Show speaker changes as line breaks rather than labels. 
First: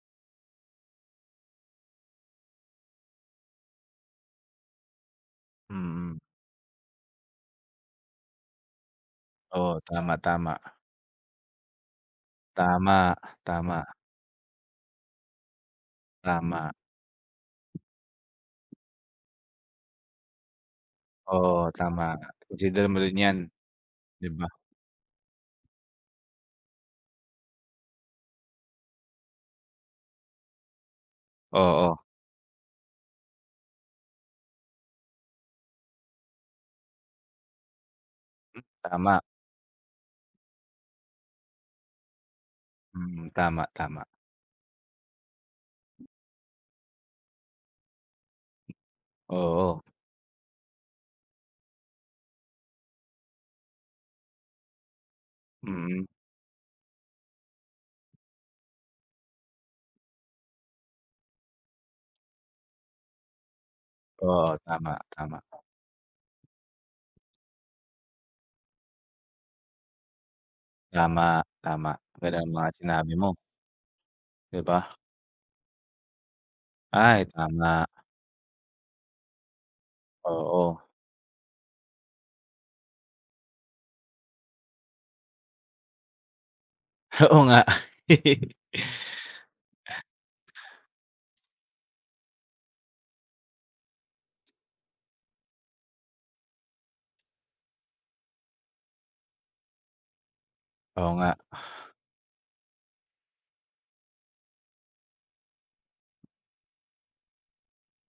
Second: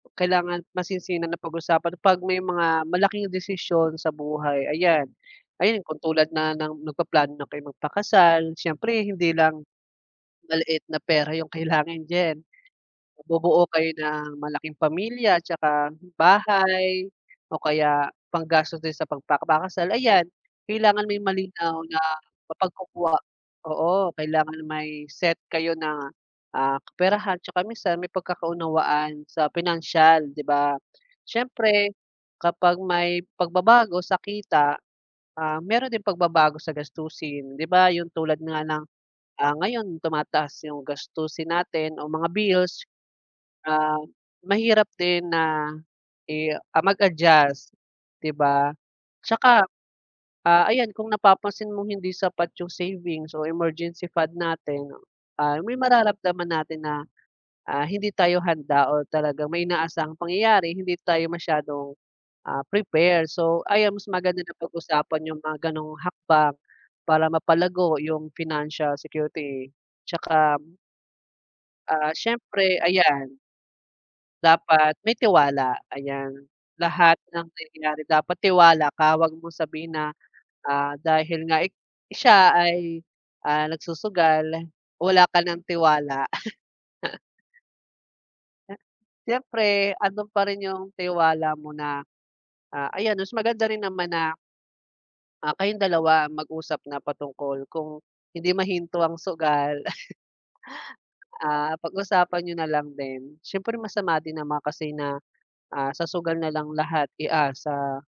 Kailangan masinsinan na pag-usapan pag may mga malaking desisyon sa buhay ayan. Ayan kung
Mm.
tulad na ng nagpaplano na kay magpakasal syempre hindi lang,
Oo, tama tama.
maliit na pera yung kailangan diyan.
Tama,
Bubuo kayo
tama.
ng malaking pamilya, tsaka
Tama.
bahay o kaya panggastos din sa pagpapakasal ayan. Kailangan may
Oo,
malinaw na
tama, consider mo rin
mapagkukuha
yan.
oo
'Di ba.
kailangan may set kayo na, ah, kaperahan, tsaka minsan may pagkakaunawaan sa pinansiyal 'di ba. Siyempre
Oo.
kapag may pagbabago sa kita, ah, meron din pagbabago sa gastusin 'di ba, yung tulad nga
Mm,
ng,
tama.
ah, ngayon tumataas yung gastusin natin o mga bills.
Mm, tama,
Ah,
tama.
mahirap din na i ah, mag-adjust 'di ba. Tsaka,
Oo.
ah, ayan kung napapansin mong hindi sapat yung savings o emergency fund natin ay may
Mm.
mararamdaman natin na, ah, hindi tayo handa or talagang may inaasahang pangyayari hindi tayo masyadong, ah, prepare. So ayan mas maganda na
Oo, tama,
pag-usapan yung
tama.
mga ganong hakbang para mapalago yung financial security tsaka
Tama, tama,
Ah,
ang ganda ng mga
syempre
sinabi mo.
ayan.
'Di ba.
Dapat may tiwala ayan. Lahat
Ay
ng
tama.
nangyayari dapat tiwala ka, wag mong sabihin na,
Oo.
ah, dahil nga ik siya ay, ah, nagsusugal wala ka ng tiwala.
Oo nga.
Siyempre andon pa rin yung tiwala mo na, ah, ayan mas maganda rin naman na, ah, kayong dalawa mag-usap na patungkol kung hindi mahinto ang sugal,
Oo nga.
ah, pag usapan niyo nalang din. Siyempre masama din naman kasi na, ah, sa sugal nalang lahat iasa.